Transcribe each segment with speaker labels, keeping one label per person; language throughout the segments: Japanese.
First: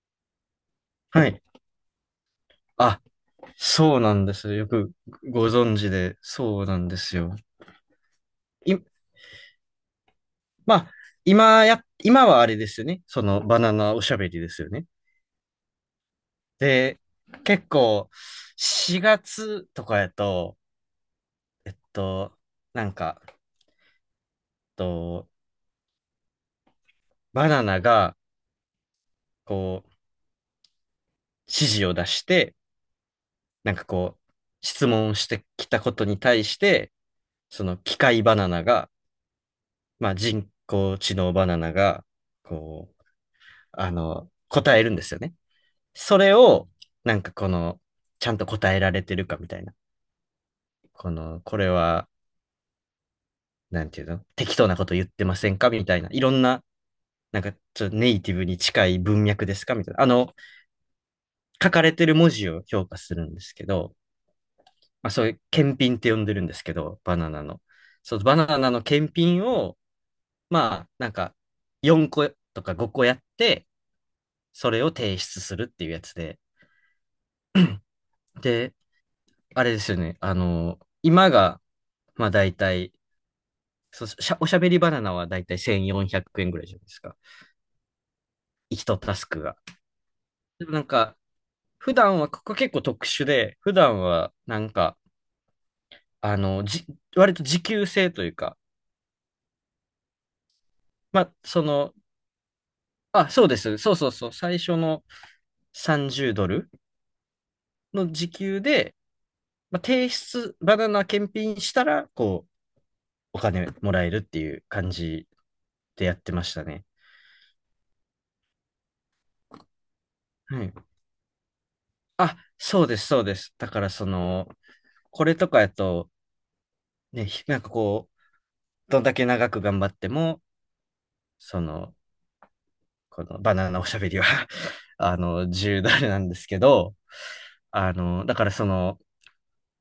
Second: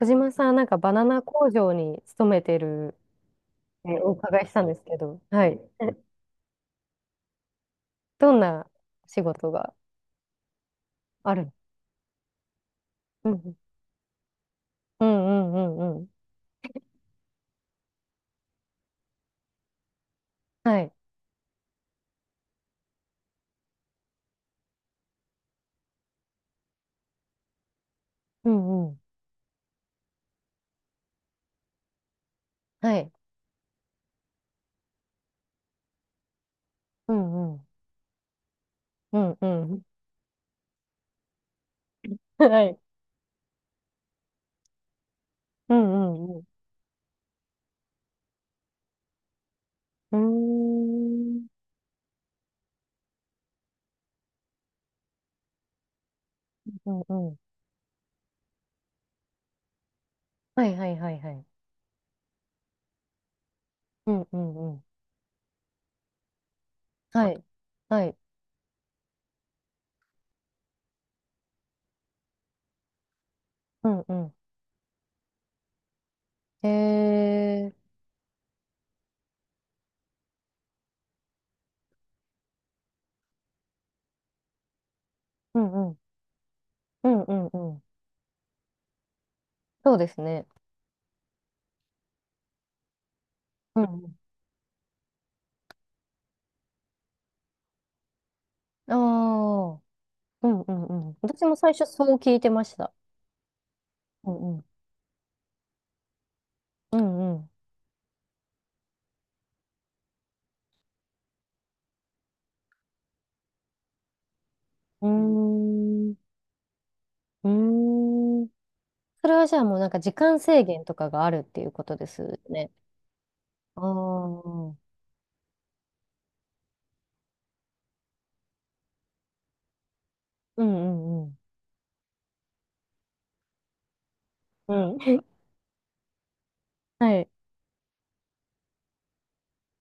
Speaker 1: 小島さん、なんかバナナ
Speaker 2: はい。
Speaker 1: 工場に勤めてる
Speaker 2: あ、
Speaker 1: っ
Speaker 2: そう
Speaker 1: てお
Speaker 2: なんで
Speaker 1: 伺いし
Speaker 2: す。
Speaker 1: たん
Speaker 2: よ
Speaker 1: です
Speaker 2: く
Speaker 1: けど、は
Speaker 2: ご
Speaker 1: い。
Speaker 2: 存知で、そうなんですよ。
Speaker 1: どんな
Speaker 2: い、
Speaker 1: 仕事が
Speaker 2: まあ、
Speaker 1: あるの？
Speaker 2: 今はあれですよね。そ
Speaker 1: う
Speaker 2: の
Speaker 1: ん
Speaker 2: バナナおしゃべりですよね。
Speaker 1: うんうんうんうん。
Speaker 2: で、結構、4月とかやと、
Speaker 1: はい。
Speaker 2: えっと、なんか、と、バナナが、
Speaker 1: うんうん。
Speaker 2: こう、指示を出して、
Speaker 1: はい。
Speaker 2: なんかこう、質問してきたことに対して、
Speaker 1: うんう
Speaker 2: そ
Speaker 1: ん。
Speaker 2: の機械バナナが、
Speaker 1: うんうん。
Speaker 2: まあ、人工知能バナナが、
Speaker 1: はい。
Speaker 2: こう、答えるんですよね。
Speaker 1: うん
Speaker 2: そ
Speaker 1: う
Speaker 2: れ
Speaker 1: んうん。
Speaker 2: を、なんかこの、ちゃんと答えられてるかみたいな。
Speaker 1: うーん。
Speaker 2: これは、なんていうの適当なこと言ってませんかみたいな。いろんな、
Speaker 1: うんうん。
Speaker 2: なんかちょっとネイティブに近い文脈ですかみたいな。
Speaker 1: はいはいはいはい。
Speaker 2: 書かれてる文字を評価するんですけど、
Speaker 1: うんうんうん。
Speaker 2: まあそういう検品って呼んでるんですけど、バナ
Speaker 1: は
Speaker 2: ナ
Speaker 1: い。
Speaker 2: の。
Speaker 1: はい。
Speaker 2: そのバナナの検品を、まあ、なんか、4個とか5個やって、
Speaker 1: うんうん。
Speaker 2: それを提出するっていうやつで。
Speaker 1: へえ。
Speaker 2: で、あれですよね。今が、まあ大体、そしゃ、おしゃべりバナナは大体
Speaker 1: うんうん。
Speaker 2: 1400円ぐらいじゃないです
Speaker 1: う
Speaker 2: か。
Speaker 1: んうんうん。
Speaker 2: 一タスクが。
Speaker 1: そうですね。
Speaker 2: でもなんか、普段は、ここ結構特殊で、普
Speaker 1: うん
Speaker 2: 段
Speaker 1: うん。
Speaker 2: は、なんか、あの、じ、割と時給制というか、
Speaker 1: ああ。うんうんうん。
Speaker 2: まあ、
Speaker 1: 私も最初そう聞いてました。
Speaker 2: あ、そうです。そうそうそ
Speaker 1: う
Speaker 2: う。
Speaker 1: んう
Speaker 2: 最
Speaker 1: ん。
Speaker 2: 初の30ドル
Speaker 1: うんうん。
Speaker 2: の時給で、まあ、バナナ検品したら、こう、お金もらえるっていう感じ
Speaker 1: う
Speaker 2: で
Speaker 1: ー
Speaker 2: やって
Speaker 1: ん。
Speaker 2: ましたね。
Speaker 1: うーん。それはじゃあもうなんか時間制
Speaker 2: はい。
Speaker 1: 限とかがあるっていうことですよ
Speaker 2: あ、
Speaker 1: ね。
Speaker 2: そうです、そうです。だか
Speaker 1: ああ。
Speaker 2: らその、
Speaker 1: うん
Speaker 2: これとかやと、ね、なんかこう、どんだけ長く頑張っても、
Speaker 1: うんうん。
Speaker 2: その、このバナナおしゃべりは
Speaker 1: うん。
Speaker 2: 自由だれなんですけど、
Speaker 1: はい。
Speaker 2: だからその、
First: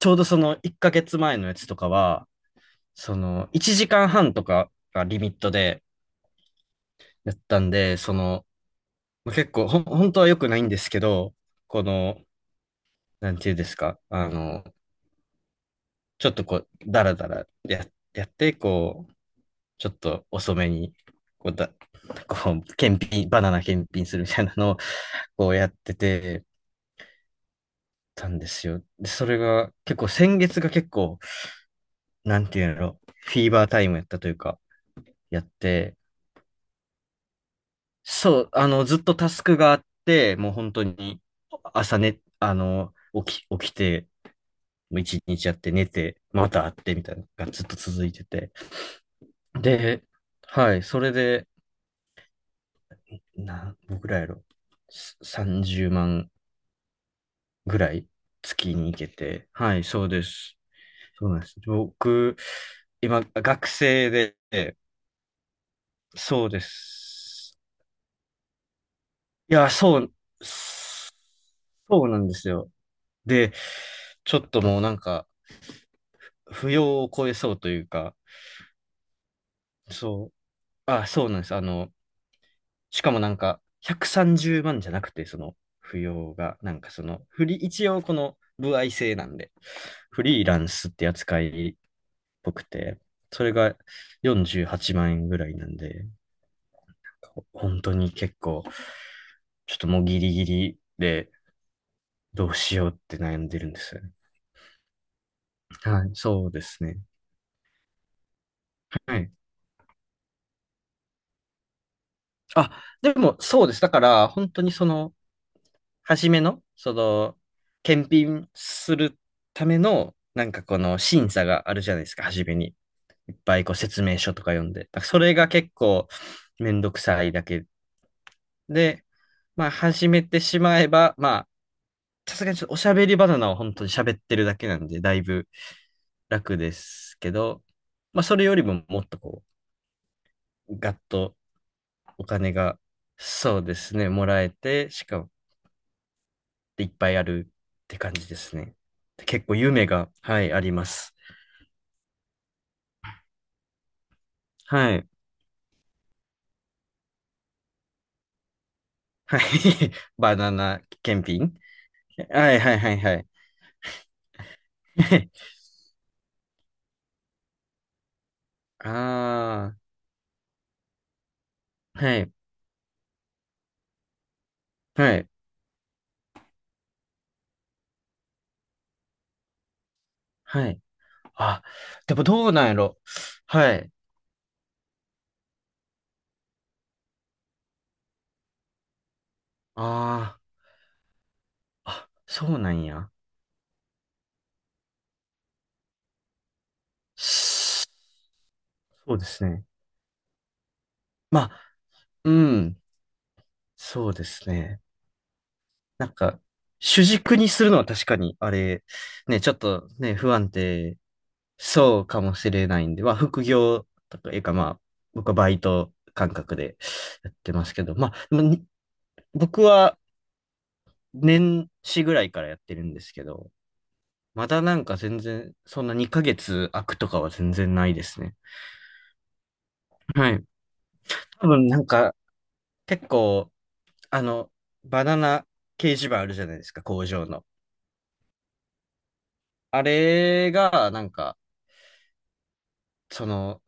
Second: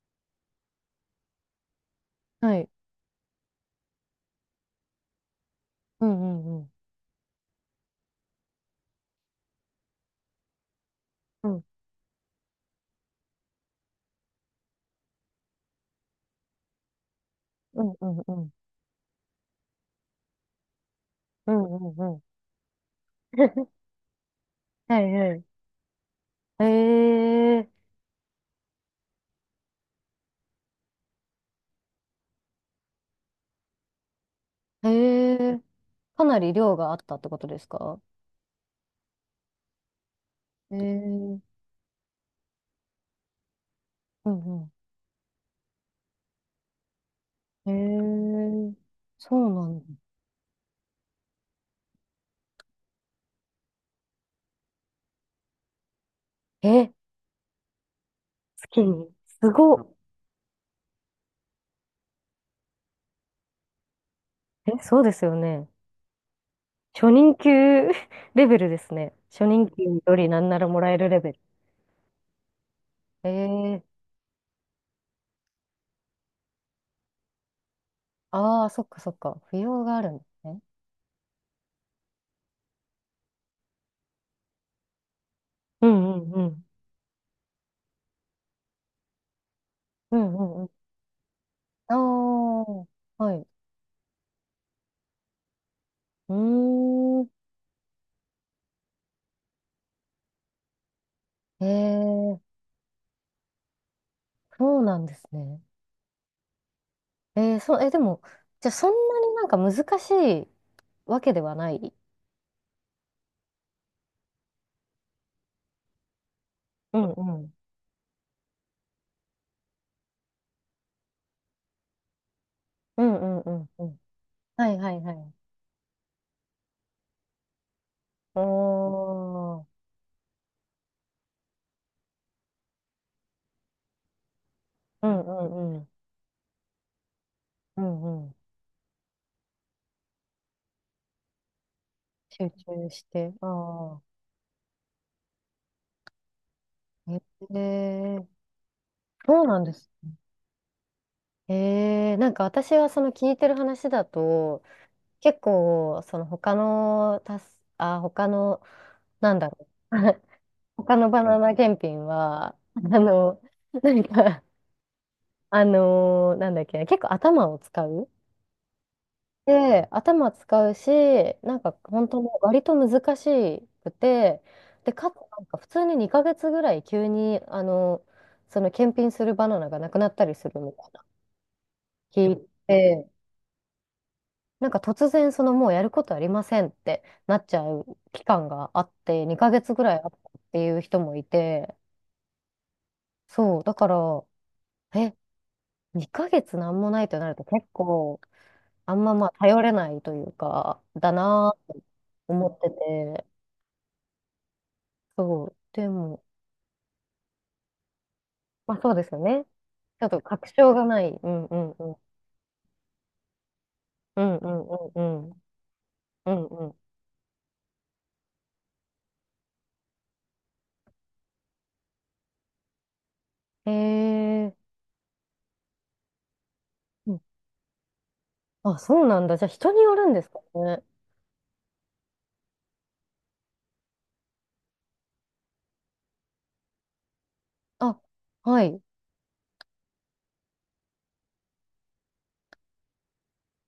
Speaker 2: ちょうどその1ヶ月前のやつとかは、
Speaker 1: はい。
Speaker 2: その、1時間半とかがリミットで
Speaker 1: うんうんうん。
Speaker 2: やったんで、結構、本当は良くないんですけど、
Speaker 1: うん
Speaker 2: この、なんていうんですか、ちょっとこう、だらだら
Speaker 1: う
Speaker 2: や、
Speaker 1: んうん
Speaker 2: やっ
Speaker 1: うん。
Speaker 2: て、こう、ちょっと遅めに、こ
Speaker 1: う
Speaker 2: う
Speaker 1: ん
Speaker 2: だ、
Speaker 1: うんうん。
Speaker 2: こう、バナナ 検品するみたいなのを、
Speaker 1: はいはい。
Speaker 2: こうやってて、
Speaker 1: ええ
Speaker 2: たんですよ。で、それが、結構先月が結構、なんていうの、フィーバータイムやったというか、
Speaker 1: え
Speaker 2: やっ
Speaker 1: え、
Speaker 2: て、
Speaker 1: かなり量があったってことですか？
Speaker 2: そう、ずっとタスクがあって、もう本当に、
Speaker 1: ええ。
Speaker 2: 朝ね、起きて、
Speaker 1: うんうん。
Speaker 2: もう一日やって寝て、また会ってみたいなのがずっ
Speaker 1: え
Speaker 2: と続いてて。
Speaker 1: え、そうなんだ。
Speaker 2: で、はい、それで、僕らやろ、30万
Speaker 1: え、
Speaker 2: ぐらい月
Speaker 1: 月
Speaker 2: に行け
Speaker 1: に。
Speaker 2: て。
Speaker 1: すご
Speaker 2: はい、
Speaker 1: っ。
Speaker 2: そうです。そうなんです。僕、今、学生で、
Speaker 1: え、そうですよね。
Speaker 2: そうで
Speaker 1: 初任
Speaker 2: す。
Speaker 1: 給 レベルですね。初
Speaker 2: い
Speaker 1: 任
Speaker 2: や、
Speaker 1: 給
Speaker 2: そう、
Speaker 1: よりなんならもらえる
Speaker 2: そ
Speaker 1: レベル。
Speaker 2: うなんですよ。で、
Speaker 1: ええ。
Speaker 2: ちょっともうなんか、扶養を超えそうというか、
Speaker 1: ああー、そっかそっか。扶養があるんで
Speaker 2: そう、
Speaker 1: すね。
Speaker 2: あ、そうなんです。しかもなんか、130万じゅうまんじゃなくて、
Speaker 1: う
Speaker 2: 扶
Speaker 1: ん
Speaker 2: 養
Speaker 1: うんう
Speaker 2: が、
Speaker 1: ん。
Speaker 2: なんかその、フリー、一応この、歩合制なんで、
Speaker 1: う
Speaker 2: フ
Speaker 1: んう
Speaker 2: リーラ
Speaker 1: んう
Speaker 2: ン
Speaker 1: ん。
Speaker 2: スって扱い
Speaker 1: あ
Speaker 2: ぽく
Speaker 1: あ、
Speaker 2: て、
Speaker 1: は
Speaker 2: そ
Speaker 1: い。
Speaker 2: れが48万円ぐらいなんで、
Speaker 1: うーん。
Speaker 2: 本当に結構、ちょっともうギリギリで
Speaker 1: え
Speaker 2: どう
Speaker 1: え、
Speaker 2: しようって悩んでるんですよね。
Speaker 1: そうなんですね。
Speaker 2: はい、そうですね。
Speaker 1: ええそう、え、でも、じゃあそん
Speaker 2: は
Speaker 1: な
Speaker 2: い。
Speaker 1: になんか難しいわけではない。
Speaker 2: あ、でもそうです。だから、本当に初めの、
Speaker 1: うんうん。
Speaker 2: 検品するための、なんかこの審査があるじゃないですか、初めに。
Speaker 1: うん
Speaker 2: いっ
Speaker 1: うんう
Speaker 2: ぱい
Speaker 1: ん
Speaker 2: こう
Speaker 1: うん。
Speaker 2: 説明書とか
Speaker 1: は
Speaker 2: 読ん
Speaker 1: い
Speaker 2: で。だ
Speaker 1: はい
Speaker 2: から
Speaker 1: は
Speaker 2: そ
Speaker 1: い。
Speaker 2: れが結構めんどくさいだけ
Speaker 1: お
Speaker 2: で、
Speaker 1: ー。
Speaker 2: まあ始めてしまえば、まさすがにちょっとおしゃべりバナナを本当に喋ってるだけなんで、
Speaker 1: う
Speaker 2: だ
Speaker 1: ん
Speaker 2: い
Speaker 1: う
Speaker 2: ぶ
Speaker 1: んうん。
Speaker 2: 楽ですけど、
Speaker 1: う
Speaker 2: まあ
Speaker 1: んうん。
Speaker 2: それよりももっとこう、ガッとお
Speaker 1: 集
Speaker 2: 金が、
Speaker 1: 中して。あ
Speaker 2: そうです
Speaker 1: あ。
Speaker 2: ね、もらえて、しかもいっぱいある
Speaker 1: え
Speaker 2: って感
Speaker 1: え、
Speaker 2: じですね。
Speaker 1: そ
Speaker 2: 結
Speaker 1: う
Speaker 2: 構
Speaker 1: なんで
Speaker 2: 夢
Speaker 1: す。
Speaker 2: が、はい、あります。
Speaker 1: ええ、なんか私はその聞いてる話だと、
Speaker 2: はい。
Speaker 1: 結構、その他の、たす、あ、他の、なん
Speaker 2: はい。
Speaker 1: だろう。
Speaker 2: バナナ
Speaker 1: 他のバ
Speaker 2: 検
Speaker 1: ナナ
Speaker 2: 品
Speaker 1: 検品は、
Speaker 2: はいはい
Speaker 1: あ
Speaker 2: はいはい。
Speaker 1: の、なんか、あのなんだっけ、結構頭を使う。
Speaker 2: あ
Speaker 1: で、頭使うし、なんか
Speaker 2: あ、
Speaker 1: 本
Speaker 2: は
Speaker 1: 当に
Speaker 2: い、
Speaker 1: 割と難しくて、で、か
Speaker 2: は
Speaker 1: つ
Speaker 2: い、
Speaker 1: なんか普通に2ヶ月ぐらい急に、あの、その検品するバナナがなくなったりする
Speaker 2: は
Speaker 1: み
Speaker 2: い。
Speaker 1: たいな
Speaker 2: あ、でも
Speaker 1: 聞い
Speaker 2: どうなんやろ
Speaker 1: て、
Speaker 2: はい。
Speaker 1: なんか突然そのもうやることありませんってなっちゃう期間があって、2ヶ月
Speaker 2: あ
Speaker 1: ぐらいあった
Speaker 2: ー
Speaker 1: っていう人もいて、
Speaker 2: あ、そうなんや。
Speaker 1: そう、だから、え、2ヶ月なんもないとなると結構、あんま
Speaker 2: そうで
Speaker 1: まあ
Speaker 2: す
Speaker 1: 頼
Speaker 2: ね。
Speaker 1: れないというか、だ
Speaker 2: ま
Speaker 1: なぁ
Speaker 2: あ、
Speaker 1: と
Speaker 2: う
Speaker 1: 思って
Speaker 2: ん、
Speaker 1: て、
Speaker 2: そうですね。
Speaker 1: そう。で
Speaker 2: なん
Speaker 1: も、
Speaker 2: か、主軸にするのは確かに、あ
Speaker 1: まあ
Speaker 2: れ、
Speaker 1: そうですよ
Speaker 2: ね、
Speaker 1: ね。
Speaker 2: ちょっと
Speaker 1: ちょっ
Speaker 2: ね、
Speaker 1: と
Speaker 2: 不
Speaker 1: 確
Speaker 2: 安
Speaker 1: 証が
Speaker 2: 定
Speaker 1: ない。うんうんうん。
Speaker 2: そうかもしれないんで、まあ、副業と
Speaker 1: う
Speaker 2: か
Speaker 1: ん
Speaker 2: いう
Speaker 1: う
Speaker 2: か、
Speaker 1: ん
Speaker 2: ま
Speaker 1: う
Speaker 2: あ、
Speaker 1: んう
Speaker 2: 僕は
Speaker 1: ん。
Speaker 2: バイト
Speaker 1: う
Speaker 2: 感
Speaker 1: ん
Speaker 2: 覚
Speaker 1: う
Speaker 2: でやってますけど、まあ、でもに僕は年始ぐらいからやってるんですけど、
Speaker 1: ん。へ
Speaker 2: ま
Speaker 1: え。
Speaker 2: だなんか全然、そんな2ヶ月空くと
Speaker 1: う
Speaker 2: か
Speaker 1: ん。
Speaker 2: は全然ないですね。
Speaker 1: あ、そうなんだ。じゃあ人によるんです
Speaker 2: は
Speaker 1: か
Speaker 2: い。
Speaker 1: ね。
Speaker 2: 多分なんか、結構、あの、バナナ掲示板あるじゃないですか、工場の。
Speaker 1: あ、はい。
Speaker 2: あれが、なんか、その、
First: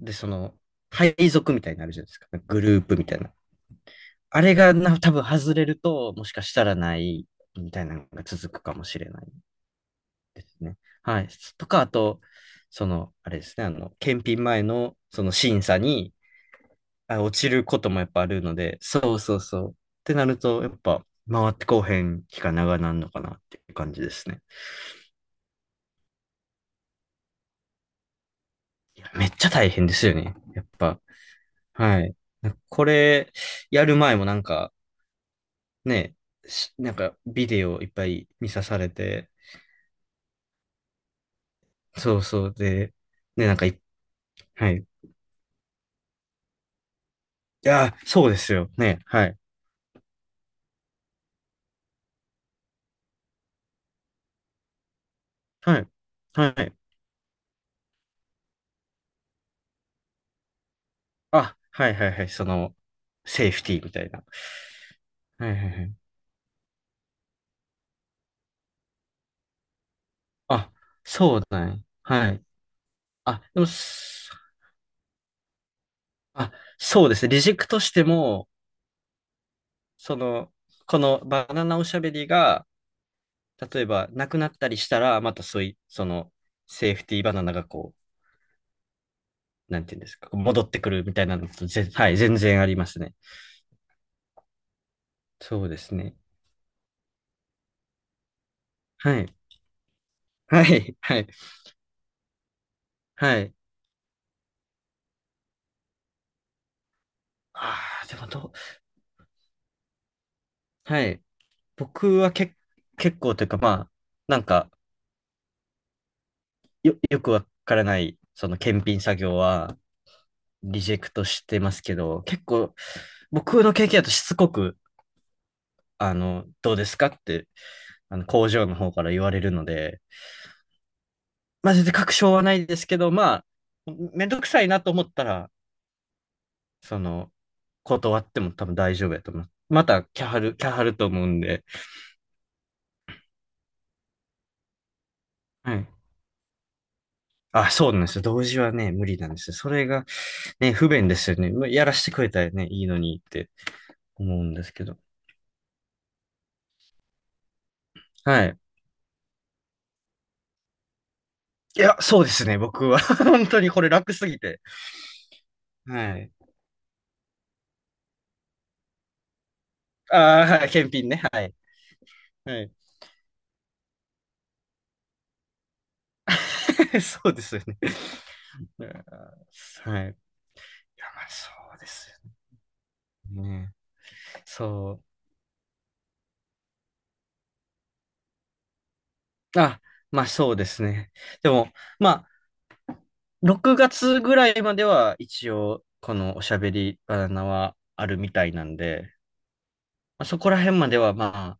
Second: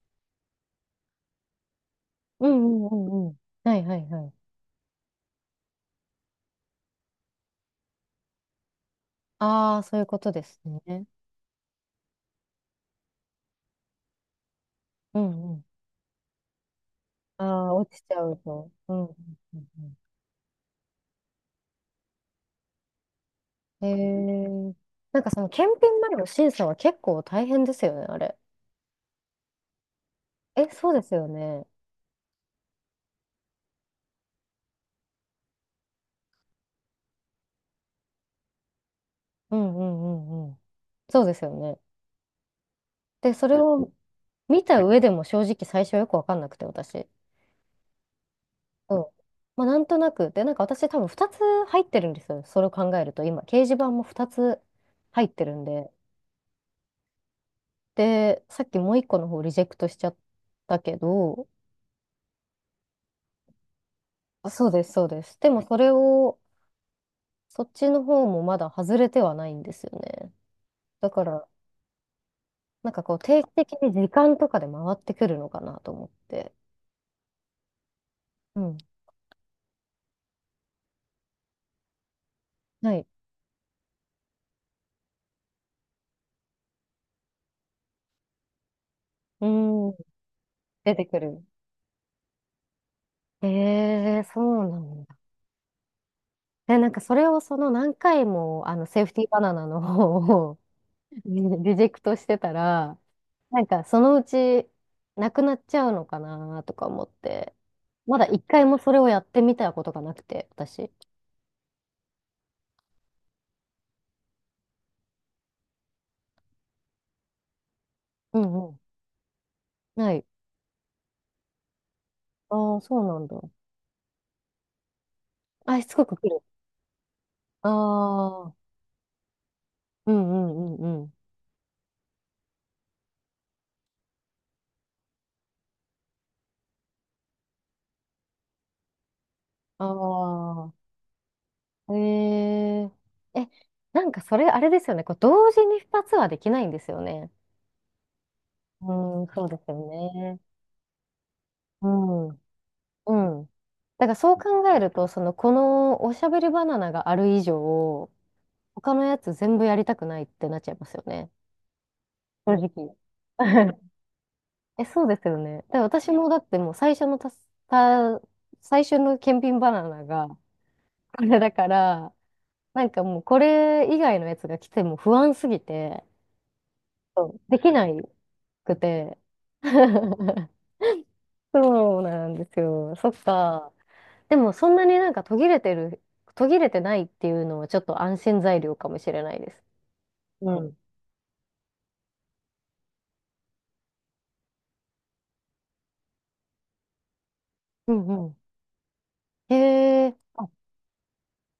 Speaker 2: で、配属みたいになるじゃないですか。
Speaker 1: う
Speaker 2: グ
Speaker 1: ん
Speaker 2: ルー
Speaker 1: うんう
Speaker 2: プみたい
Speaker 1: んう
Speaker 2: な。
Speaker 1: ん。はいはいはい。
Speaker 2: あれがな、多分外れると、もしかしたらない、みたいなのが続くかもしれない
Speaker 1: ああ、そういうこと
Speaker 2: で
Speaker 1: で
Speaker 2: す
Speaker 1: す
Speaker 2: ね。
Speaker 1: ね。
Speaker 2: はい。とか、あと、あれですね、検品前の、
Speaker 1: う
Speaker 2: その
Speaker 1: んう
Speaker 2: 審
Speaker 1: ん。
Speaker 2: 査に、あ、落
Speaker 1: あ
Speaker 2: ちる
Speaker 1: あ、
Speaker 2: こと
Speaker 1: 落
Speaker 2: も
Speaker 1: ち
Speaker 2: やっ
Speaker 1: ち
Speaker 2: ぱ
Speaker 1: ゃ
Speaker 2: あ
Speaker 1: う
Speaker 2: るの
Speaker 1: と。
Speaker 2: で、
Speaker 1: うんう
Speaker 2: そ
Speaker 1: ん
Speaker 2: うそう
Speaker 1: う
Speaker 2: そう。っ
Speaker 1: ん
Speaker 2: てなると、やっぱ、回ってこうへん期間長なんのかなっていう
Speaker 1: う
Speaker 2: 感じですね。
Speaker 1: ん。へえ。なんかその検品までの審査は結構大変ですよね、あれ。
Speaker 2: めっちゃ大変ですよね。やっ
Speaker 1: え、そう
Speaker 2: ぱ。
Speaker 1: ですよね。
Speaker 2: はい。なんかこれ、やる前もなんか、ね、しなんか、ビデオいっぱい見さされて、
Speaker 1: うんうんうんうん。そうですよね。
Speaker 2: そうそうで、
Speaker 1: で、
Speaker 2: ね、
Speaker 1: そ
Speaker 2: なん
Speaker 1: れ
Speaker 2: かい、
Speaker 1: を、見
Speaker 2: はい。
Speaker 1: た上
Speaker 2: い
Speaker 1: でも正直最初はよくわかんなくて、私。
Speaker 2: やー、そうですよ。
Speaker 1: う
Speaker 2: ね、
Speaker 1: ん。
Speaker 2: はい。
Speaker 1: まあ、なんとなく。で、なんか私多分2つ入ってるんですよ。それを考えると、今、掲示板も2つ入ってるん
Speaker 2: はい。
Speaker 1: で。
Speaker 2: はい。
Speaker 1: で、さっきもう1個の方リジェクトしちゃったけど、
Speaker 2: あ、はいはいはい。その、セーフティーみたいな。
Speaker 1: あ、そうです、そうです。
Speaker 2: は
Speaker 1: で
Speaker 2: い
Speaker 1: も
Speaker 2: はい
Speaker 1: そ
Speaker 2: は
Speaker 1: れ
Speaker 2: い。
Speaker 1: を、そっちの方もまだ外れてはないんですよね。
Speaker 2: あ、
Speaker 1: だか
Speaker 2: そう
Speaker 1: ら、
Speaker 2: だね。はい。
Speaker 1: なんかこう、
Speaker 2: あ、
Speaker 1: 定期
Speaker 2: でも、
Speaker 1: 的に時間とかで回ってくるのかなと思っ
Speaker 2: あ、
Speaker 1: て。
Speaker 2: そうですね。リジェクトしても、
Speaker 1: うん。
Speaker 2: その、このバナナおしゃべりが、
Speaker 1: はい。
Speaker 2: 例えば、なくなったりしたら、またそういう、セーフティーバナナがこ
Speaker 1: う
Speaker 2: う、なん
Speaker 1: ー
Speaker 2: てい
Speaker 1: ん、
Speaker 2: うんですか、戻ってく
Speaker 1: 出
Speaker 2: る
Speaker 1: て
Speaker 2: み
Speaker 1: く
Speaker 2: たいな
Speaker 1: る。
Speaker 2: のと、はい、全然ありますね。
Speaker 1: ええ、そうなの。
Speaker 2: そうですね。
Speaker 1: で、なんかそれをその何回もあのセーフ
Speaker 2: は
Speaker 1: ティー
Speaker 2: い。
Speaker 1: バナナの方を
Speaker 2: はい。は い。
Speaker 1: リジェクトしてたら、
Speaker 2: はい。
Speaker 1: なんかそのうちなくなっちゃうのかなとか思って、
Speaker 2: ああ、で
Speaker 1: まだ
Speaker 2: もど
Speaker 1: 一
Speaker 2: う、
Speaker 1: 回もそれをやってみたことがなくて、私。
Speaker 2: はい。僕は結構というか、まあ、なんか、よくわからない、
Speaker 1: う
Speaker 2: その
Speaker 1: んうん。
Speaker 2: 検品作業は、
Speaker 1: ない。
Speaker 2: リジェクトしてますけど、結構、
Speaker 1: ああ、そうなんだ。
Speaker 2: 僕の経験だとしつこく、
Speaker 1: あ、しつこく来る。
Speaker 2: どうですかって、
Speaker 1: あ
Speaker 2: 工
Speaker 1: あ、
Speaker 2: 場の方から言われるので、
Speaker 1: うんうんうんうん。
Speaker 2: まあ、全然確証はないですけど、まあ、めんどくさいなと思ったら、その、断っても多分大丈夫やと思います。また、キャハル、キャ
Speaker 1: あ
Speaker 2: ハルと思うんで。
Speaker 1: あ、ええ。え、なんかそれあれですよね。こう同時
Speaker 2: は
Speaker 1: に
Speaker 2: い。
Speaker 1: 2つはできないんですよね。
Speaker 2: あ、そうなんですよ。同時はね、
Speaker 1: う
Speaker 2: 無理な
Speaker 1: ん、
Speaker 2: んで
Speaker 1: そう
Speaker 2: すよ。
Speaker 1: です
Speaker 2: そ
Speaker 1: よ
Speaker 2: れが、
Speaker 1: ね。
Speaker 2: ね、不便ですよね。まあや
Speaker 1: う
Speaker 2: らしてく
Speaker 1: ん。
Speaker 2: れ
Speaker 1: う
Speaker 2: たらね、いいのにって
Speaker 1: ん。だからそ
Speaker 2: 思
Speaker 1: う
Speaker 2: うんで
Speaker 1: 考
Speaker 2: す
Speaker 1: え
Speaker 2: け
Speaker 1: る
Speaker 2: ど。
Speaker 1: と、その、このおしゃべりバナナがある以上、
Speaker 2: はい。
Speaker 1: 他のやつ全部やりたくないってなっちゃいますよね。
Speaker 2: いや、そうです
Speaker 1: 正
Speaker 2: ね、僕
Speaker 1: 直。
Speaker 2: は。本当にこれ 楽すぎて。
Speaker 1: え、そうですよね。だから私
Speaker 2: は
Speaker 1: も
Speaker 2: い。
Speaker 1: だってもう最初のたす、た、最初の検品バナナが、
Speaker 2: ああ、はい、
Speaker 1: こ
Speaker 2: 検品ね。
Speaker 1: れ
Speaker 2: は
Speaker 1: だ
Speaker 2: い。
Speaker 1: から、
Speaker 2: はい。
Speaker 1: なんかもうこれ以外のやつが来ても不安すぎて、
Speaker 2: そう
Speaker 1: そう
Speaker 2: です
Speaker 1: で
Speaker 2: よ
Speaker 1: き
Speaker 2: ね。
Speaker 1: ないく て。
Speaker 2: あーはい。いや、まあ、そうで
Speaker 1: そう
Speaker 2: す
Speaker 1: なんですよ。そっ
Speaker 2: よね。
Speaker 1: か。でもそんな
Speaker 2: そ
Speaker 1: に
Speaker 2: う。
Speaker 1: なんか途切れてる、途切れてないっていうのはちょっと安心材料かもしれないです。
Speaker 2: あ、まあ
Speaker 1: う
Speaker 2: そうで
Speaker 1: ん。
Speaker 2: すね。でも、まあ、6月ぐらいまでは一応、このおしゃべりバナナは
Speaker 1: う
Speaker 2: ある
Speaker 1: ん
Speaker 2: み
Speaker 1: う
Speaker 2: たいなんで、
Speaker 1: ん。へえ。
Speaker 2: まあ、そ
Speaker 1: あ、
Speaker 2: こら辺まではま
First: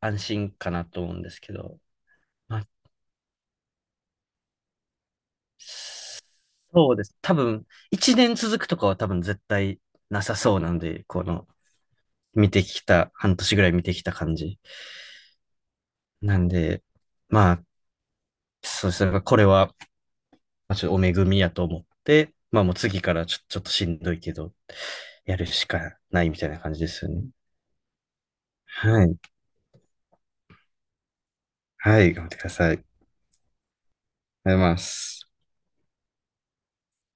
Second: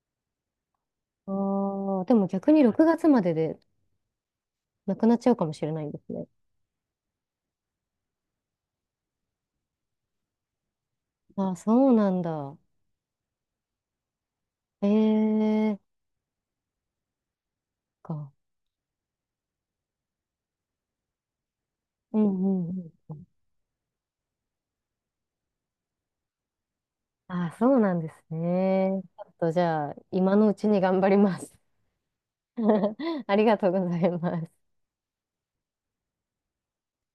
Speaker 2: あ、安心かなと思うんですけど、
Speaker 1: でも逆
Speaker 2: ま
Speaker 1: に6
Speaker 2: あ
Speaker 1: 月まででなくなっちゃうかもしれないんですね。
Speaker 2: そうです。多分、1年続くとかは多分絶対なさそうなんで、
Speaker 1: あ、そうなん
Speaker 2: 見
Speaker 1: だ。
Speaker 2: てきた、半年ぐらい見てきた感じ。
Speaker 1: へえ。
Speaker 2: なんで、まあ、
Speaker 1: か。
Speaker 2: そうですね。これはまあ、ちょっとお恵みやと思っ
Speaker 1: う
Speaker 2: て、まあ
Speaker 1: んう
Speaker 2: もう
Speaker 1: ん
Speaker 2: 次
Speaker 1: う
Speaker 2: か
Speaker 1: ん。
Speaker 2: らちょっとしんどいけど、やるしかないみたいな感じですよね。
Speaker 1: あ、そうなんですね。
Speaker 2: はい。
Speaker 1: ちょっとじゃあ、今のうちに頑張ります。
Speaker 2: はい、頑張ってください。ありがと
Speaker 1: ありがとうございます。
Speaker 2: うございます。